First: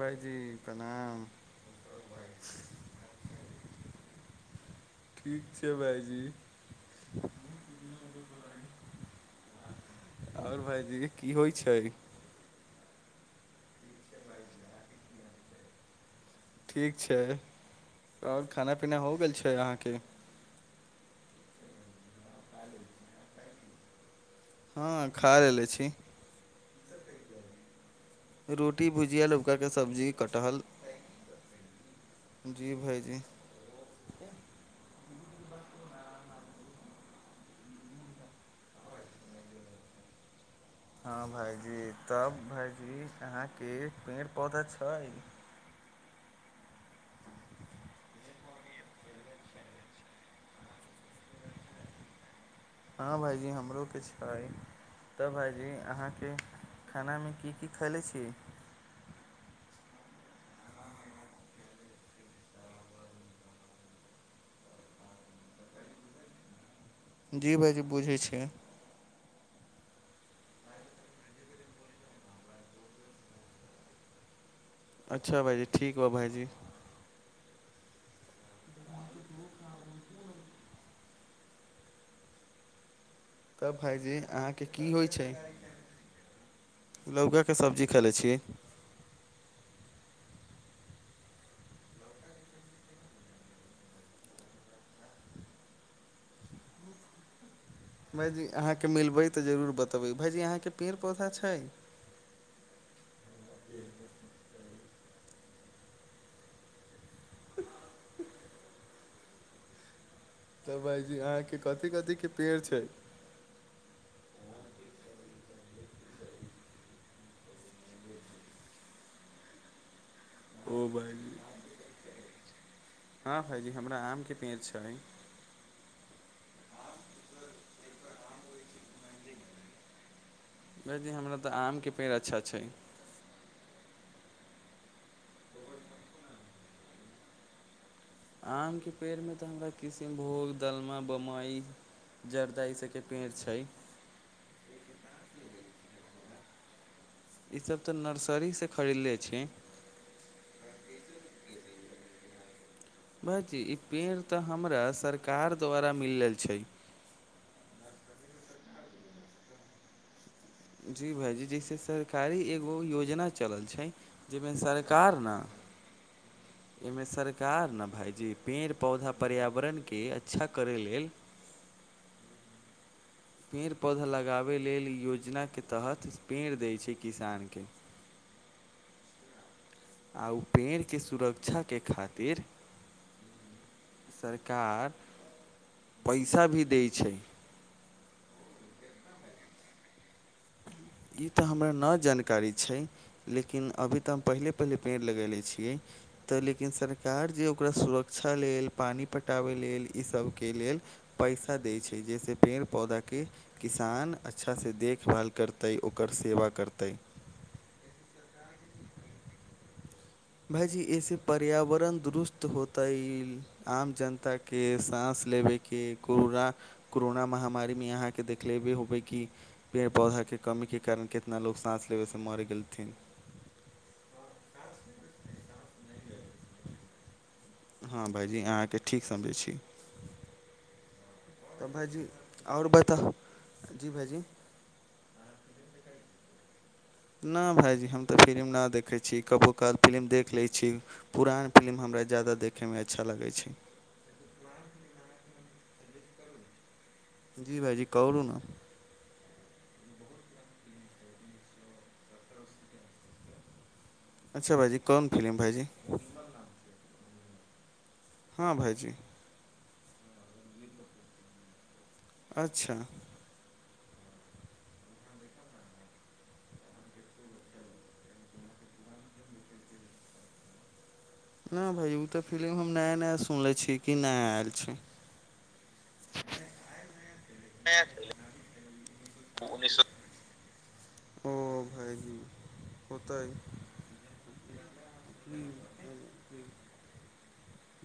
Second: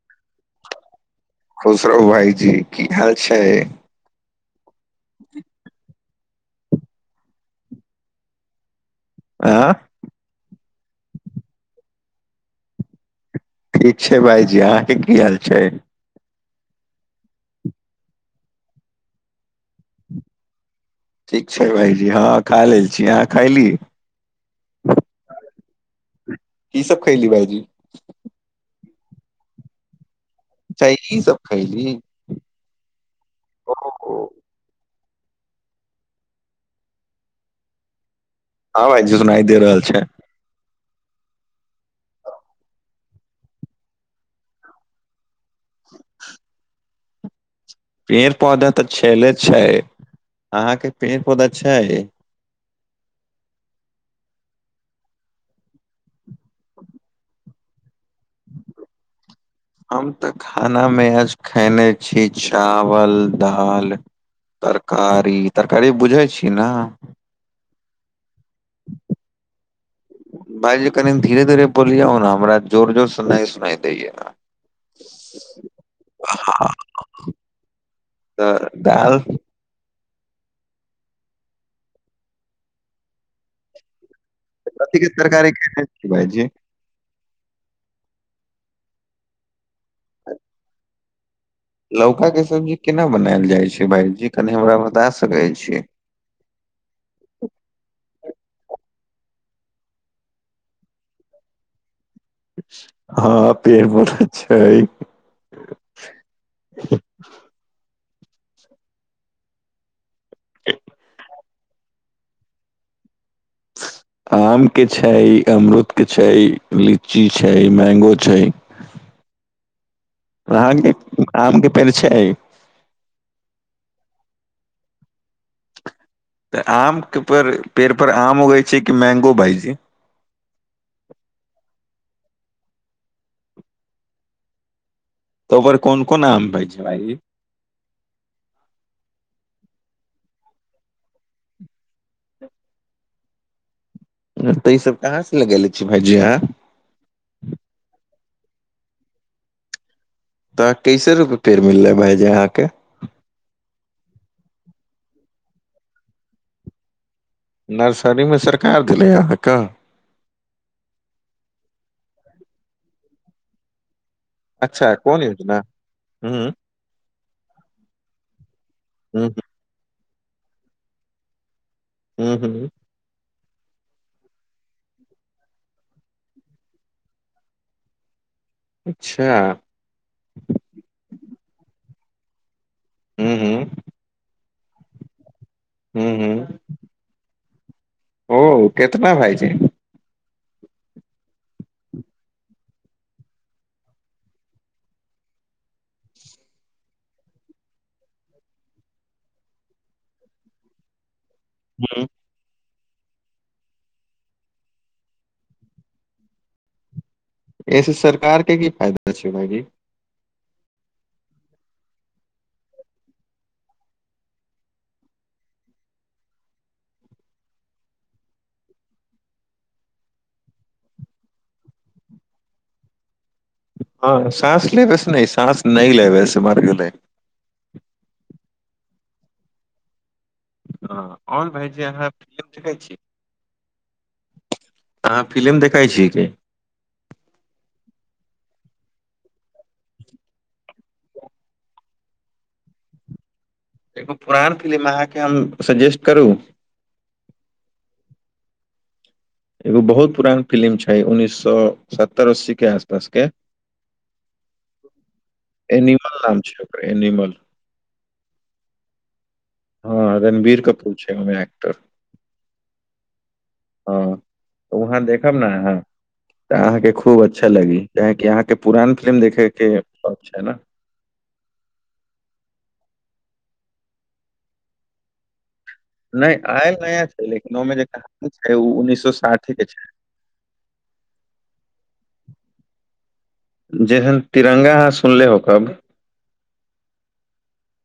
भाइजी प्रणाम। खुश रहू भाईजी की हाल छै। ठीक छै भाइजी। ऑ आओर भाईजी की होइ छै। ठीक छै भायजी अहाँ के की हाल छै। ठीक छै आओर खाना पीना हो गेल छै अहाँके। ठीक छै भायजी हँ खा ए छी अहाँ खली। हँ खा ले छी। की सब खयली भाईजी रोटी भुजिया लुबका के सब्जी कटहल। च चा ई सभ खाली। जी भाइजी। हँ भाइजी सुनाई दे रहल छै। हँ भाईजी तब भाईजी यहाँके पेड़ पौधा छै। [unintelligible] पेड़ पौधा तऽ छले छै अहाके पेड़ पौधा छै हँ भाइजी हमरो किछु करइ। तऽ भाइजी अहाँके खानामे की की ख लै छी। हम तऽ खानामे आज खयने छी चावल दालि। तरकारी तरकारी बुझै छी ने। जी भाइजी बुझैत छी। भायजी कनि धीरे धीरे बोलिय ओ ने हमरा जोर जोर सुना सुना दैय। अच्छा भाइजी ठीक हौ भाइजी। हँ तऽ दाल। [unintelligible] तब भाईजी अहाँके की कथी होइ के छै। तरकारी खेने छी भाईजी लौकाके सब्जी ख ले छी। आ। लौकाके सब्जी केना बनायल जाइत छै भायजी कनि हमरा बता सकैत छी। ह। भाइजी अहाँकेँ मिलबै तऽ जरूर बतबै भाइजी अहाँके पेड़ पौधा छै। हँ पेड़ पौड़ा छै। तठ। तऽ भाइजी अहाँके। के कथि कथि के पेड़ छै। आम के छै अमरूद के छै लीची छै मैगो छै। ओ अहाँके भायजी आम के पेड़ छै। हँ भाइजी हमरा आम के पेड़ छै। तऽ आमके पे पेड़ पर आम उगै छै कि मैंगो बाज जे। भजी हमरा तऽ आमके पेड़ अच्छा छै। तो ओकरर कोन कोन आम पहि छै भइ। आमके पेड़मे तऽ हमरा किसिमभोग दलमा बमबइ। जर्दा ई सबके पेड़ छै। तऽ ई सब कहाँ से लगेेले छी भाईजी अहाँ। ईसभ तऽ नर्सरी से खरीदले छी। तऽ कैसे रुपैए पेड़ मिललै भायजी अहाँके। भाइजी ई पेड़ तऽ हमरा सरकार द्वारा मिल छै। नर्सरीमे सरकार देलै अहाँके। जी भाइजी जैसे सरकारी एगो योजना चलल छै। जेमे अच्छा सरकार कोन ने। योजना हूँ इमे सरकार ने भायजी पेड़ पौधा हूँ पर्यावरण के। अच्छा करै लेल। हूँ हूँ। पेड़ पौधा लगाबै लेल योजनाके तहत पेड़ दैत छै किसानके। अच्छा। आ ओ पेड़के सुरक्षाके खातिर। हूँ हू। सरकार हूँ पैसा हूँ भी दै छै। ओ कितना भाय छै। ई तऽ हमरा नहि जानकारी छै। लेकिन अभी तऽ हम पहिले पहिले पेड़ लगयने छियै। तऽ लेकिन सरकार जे ओकरा सुरक्षा लेल पानि पटाबय लेल इसभके लेल। पैसा दै छै हूँ जाहिसँ पेड़ पौधाके किसान अच्छासँ देखभाल। करतै ओकर सेवा करतै। एहिऐसे सरकार के की फायदा छै भाइजी। भायजी ऐसे पर्यावरण दुरुस्त होत ह आम जनता। के साँस लेबैके कूड़रा। कोरोना महामारीमे अहाँके देखलेबे होबै कि। पेड़ पौधाके कमीके कारण कितना लोग साँस लेबैसँ मरे गेलथिन। हँ सास लेबैस नहि सास नहि लेबैस मार गेलै। हँ भाइजी अहाँकेँ ठीक समझै छी। हँ आउन तऽ भायज भाइजी अहाँ फिलम आओर देखै छी। बताउ जी भाइजी अहाँ फिलिम देखैत छिय की। नहि भायइजी हम तऽ फिलिम नहि देखैत छी कभो काल फिलिम देख लैत छी। पुरान फिलिम हमरा ज्यादा देखयमे अच्छा लगै छै। एगो पुरान फिलिम अहाँके हम सजेस्ट करू। जी भाइजी कह रहू ने। एगो बहुत पुरान फिलिम छै उन्नैस सए सत्तरि अस्सीके आसपासके। अच्छा भाजी कोन फिलम भाजी। एनिमल नाम छै एनिमल। हँ भाइजी। हँ रणबीर कपूर छै ओमे एक्टर। अच्छा। हँ तऽ वहाँ देखब ने अहाँ। तऽ अहाँके खूब अच्छा लगी काहि अहाँके पुरान फिल्म देखे के शौक छै ने। नहि भाय ओ तऽ फिलि्म हम नया नया सुनले छिय कि नया आयल छै। नहि आय नया छै लेकिन ओहिमे जे कहानी छै ओ उन्ननीस सए साठि के उन्नैस छै। सए ओ भाइजी होतै जसन तिरंगा अह सुनले हो कब।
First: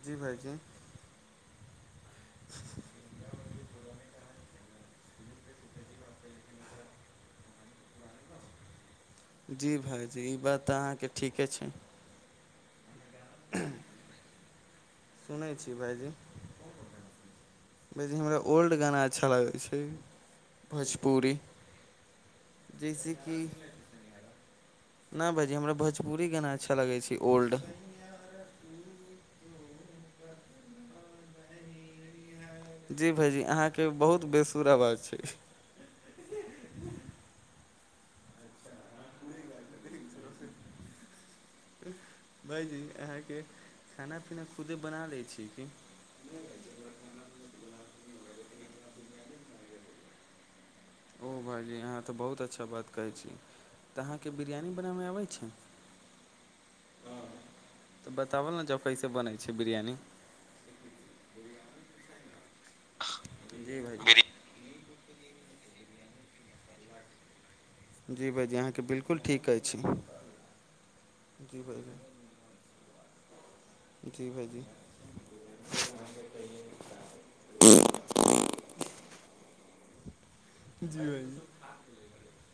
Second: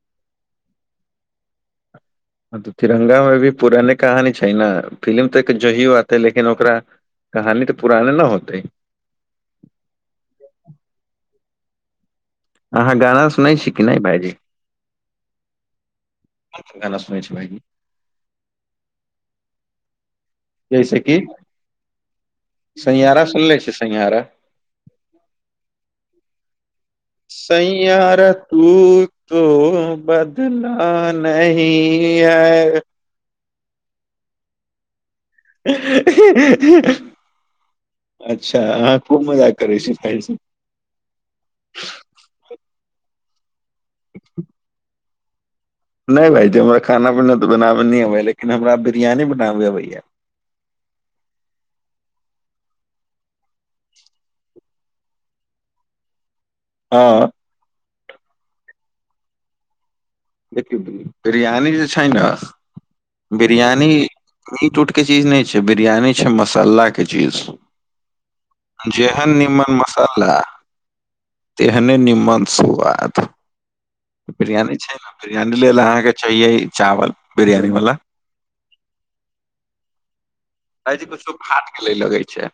जी भाइजी। तऽ तिरंगा मे भी पुराने कहानी छै ने फिलि्म तऽ एक जहिो आते लेकिन ओकरा। कहानी तऽ पुराने न होतै। जी भाइजी ई बात तऽ अहाँके ठीके छै। हहाँ गाना सुनाै छी की नहि भायजी। सुनै छी भाइजी। गाना सुनै छ भै कि। बी हमरा ओल्ड गाना अच्छा लगै छै भोजपुरी। जैसे सिघहारा कि सुन लै छियै सिघहारा। नहि भाजी हमरा भोजपुरी गाना अच्छा लगै छै। ओल्ड सयार तू तो बदला न। क है। जी भाइजी अहाँके बहुत बेसूर आवाज छै। अच्छा अ। खूब मजा करै छी फ। भाइजी अहाँके खाना पीना खुदे बना लै छी की। नहि भाइजी हमरा खाना पीना तऽ बनाबे न अबैय लेकिन हमरा बिरयानी बनाबे अबैया। ओ भाइजी अहाँ तऽ बहुत अच्छा बात कहै छी तऽ अहाँके बिरयानी बनाबैमे आबैत छै। [inaudible] आँ। तऽ बताबल ने जाउ कैसे बनै छै बिरयानी। देखियौ बिरयानी जे छै ने जी बिरयानी। भायजी मीट उट के चीज नहि छै बिरयानी छै मसालाक के चीज। जी भायजी अहाँके बिल्कुल जेहन ठीक कहै निमन छी मसाला। त जी हने भायजी निमत सुआद जी भायजी बिरयनी छै ने। बिरयानी लेल अहाँके चाहिये चावल बिरयानी वाला। कहै जी किुछो भायजी फाट के ले लगै छै।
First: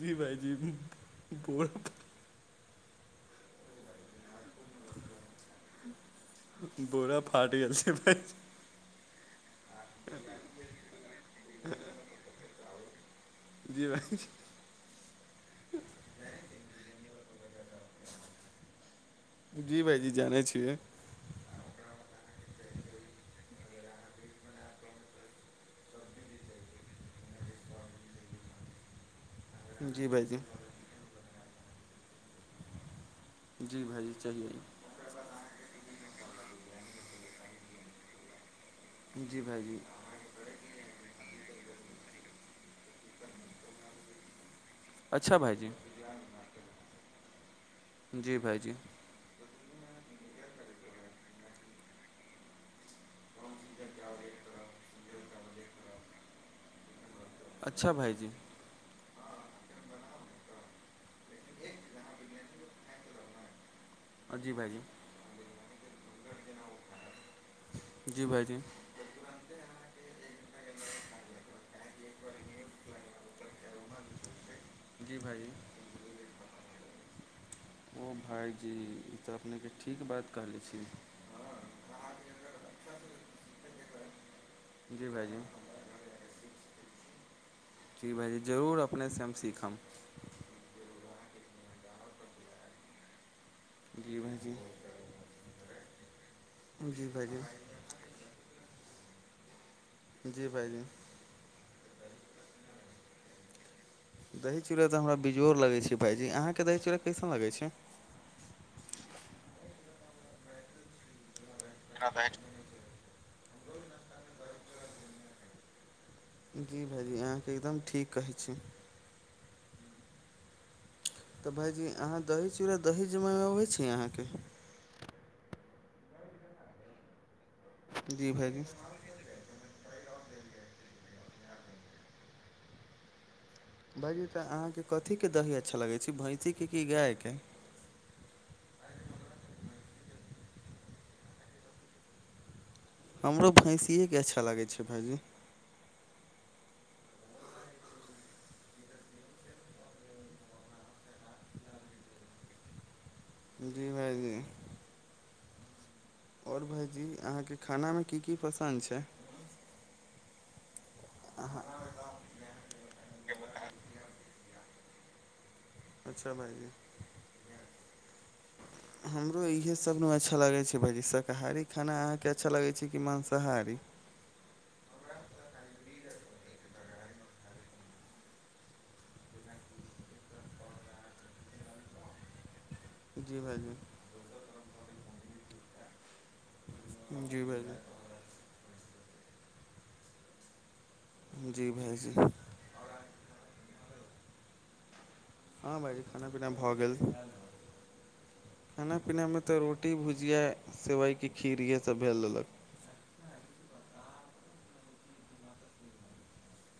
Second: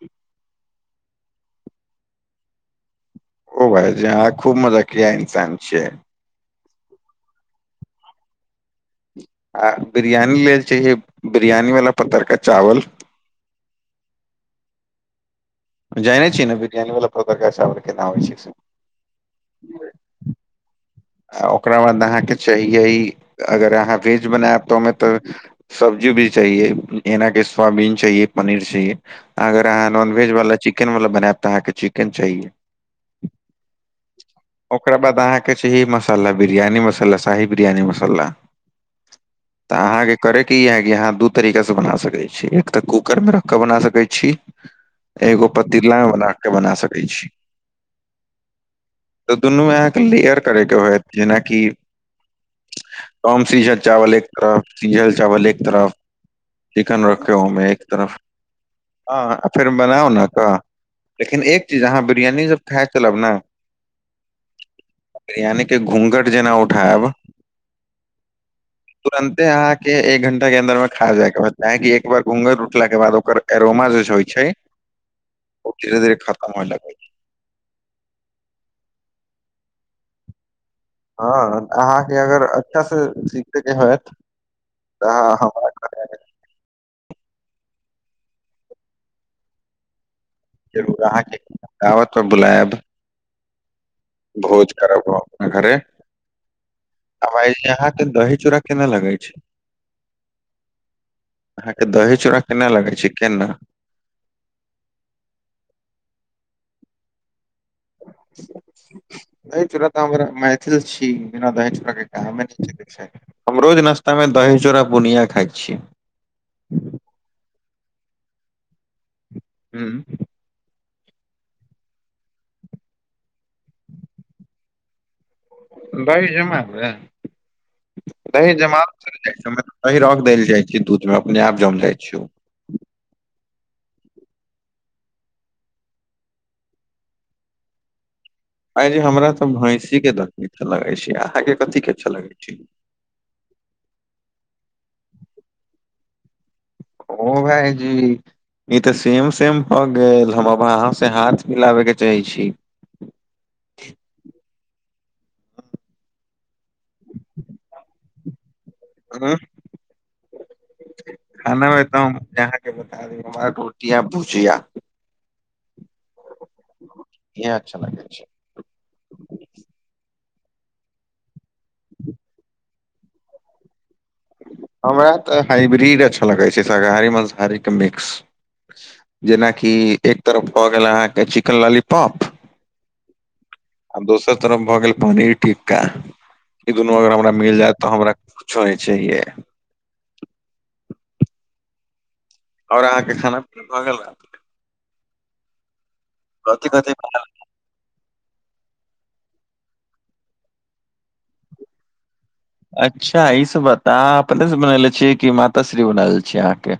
जी भाइजी बोरत। खूब भाइ जी अहाँ खूब मजकिया इन्सान छियै। बोरा फाट गेल छै भाइ। आ बिरयानी लेल चाहि बिरयानी वाला प्तरका चावल। जी भाइ। जानै छिय ने बिरियानी वला पतरका चावल केना होइ छै से। जी भाइजी जानै छियै। आ ओकरा बाद अहाँके चाहियै अगर अहाँ वेज बनायब तऽ ओहिमे तऽ। सब्जी भी चाहिए एना के सोयबीन चाहिए पनीर चाहिए। अगर अहाँ जी नॉनवेज भाइजी वा चिकेन वाला बनायब तऽहाँ के चिकेन चाहि। जी भाजी चाए। ओकरा बाद अहाँके ची मसाला बिरयानी मसाला शाही बिरयानी मसाला। जी तऽ भाइजी अहाँके। करे के इ है कि यहाँ दू तरीका से बना सकै छी एक तऽ कूकर मे रख क बना सकै छी। अच्छा एगो भाइजी पतीला बना क बना सकैत छी। जी भाइजी। दुनू अहाँके लेयर करयके होत जेनाकि। कम सीजल चावल एक तरफ सीझल चावल एक तरफ। किकनर गाव मे एक अच्छा तरफ़। भाइजी ह फेर बनाउ ने तऽ केन एक चीज अहाँ बिरियानी सब खा तब लब ना। जी भाइजी। बिरियानी के घुँघट जेना उठायब। जी भाइजी। तुरन्ते अहाँके एक घण्टा के अन्दर मे खा जायके रहत अहाँ केँ एक बार घुँघट उटलाक के बाद ओकर। करोमा जेस होइ छै। जी भाइ। धीरे-धीरे खतम होई लागल। ओ भाइजी ई तऽ अपनेके ठीक बात कहले छी। हँ अहाँके अगर अच्छासँ सीखयके होत। जी भाइजी। ठीक भाइजी, जरूर अपनेसँ हम सीखब। जरूर अहाँके दावत पर बुलायब। जी भाइजी भोज करब हम अपना घरे जी भाइजी हवाई जहाज। दही चूरा केना लागे छै। जी भाइजी। अहाँके दही चूड़ा केना लागे छै, केना। दही चूड़ा तऽ हमरा बेजोड़ लगै छै भायजी अहाँके दही चूड़ा कैसन लगै छै। अय चोरा तऽ हमरा मैथिल छी। जेना दही चूड़ाके कामे जी नहि छै हम रोज नाश्तामे दही चूड़ा बुनिया खाइ छियै। जी भाइ जी अहाँके एकदम ठीक कहैत छी। हुँ। तऽ भाइजी अहाँ दही चूड़ा, दही जमा अबैत छी अहाँकेँ। दही जमाल जी दही भाइजी जमाउ। देल कमे अय रंग देल जाइ छो दूध मे अपने आप जम जाइ छो। भायइजी तऽ अहाँके कथीके दही अच्छा लगैत छै भैँसीके कि गायके। आय जे हमरा तऽ भैंसी के द लगे छै अहाके कथी के अच्छा लगे छै। हमरो भैंसिके अच्छा लागै छै, भाइजी। ओ भाइ जी। ई तऽ सेम-सेम भऽ गेल, हम आब अहाँ से हाथ मिलाबै के चाहै छी। जी भाइ जी। आओर भाइजी अहाँके खानामे की-की पसन्द छै। अहाँ खाना मे तऽ हम अहाँकेँ। बता द हमरा रोटिया-पूछिया। अच्छा भाइजी। इहे अच्छा लागे छै। हमरो इएहे सभमे अच्छा लगै छै। भाइ जी शाकाहारी खाना अहाँके अच्छा लगै छै कि माँसाहारी। हमरा तऽ हाइब्रिड अच्छा लगै छै। शाकाहारी-मासाहारीके मिक्स। जेनाकि एक तरफ भऽ गेल अहाँके चिकेन लॉालीपॉप। जी भायजी। आ दोसर तरफ भए गेल पनीर टिक्का ई दुनू अगर हमरा जी मिल जायत तो भाइजी हमरा कुछो। छैए। भ छै। आओर अहाँके खाना पीना भऽ गेल रहत। हँ भाजी खाना पीना कथि भऽ कथि गेल। खाना पीनामे तऽ रोटी भुजिया सेवइके खीर इएहे सभ भेल लेलक। अच्छा ईसभ बात अहाँ अपनेसँ बननेे छियै कि माताश्री बनल छिय अहाँके।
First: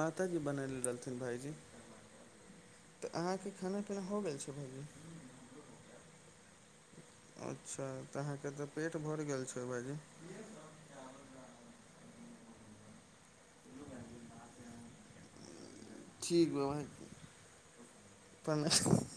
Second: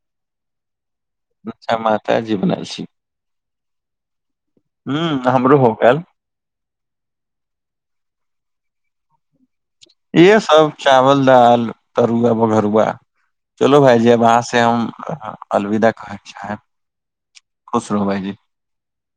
माताजी बनैले रहलथिन अचा मात जी बनल छी। आहके खाना पिन भ गेल छै ह हमरो हो गेल अच्छा तऽ अहा के त पेट भर गेल छै। भाइजी यह सभ चावल दाल तरुआ बघरुआ। चलो भायजीब वहाँ से हम अलविदा। कहय चाहब ठीकीक खुश रहू ग भाईजी प।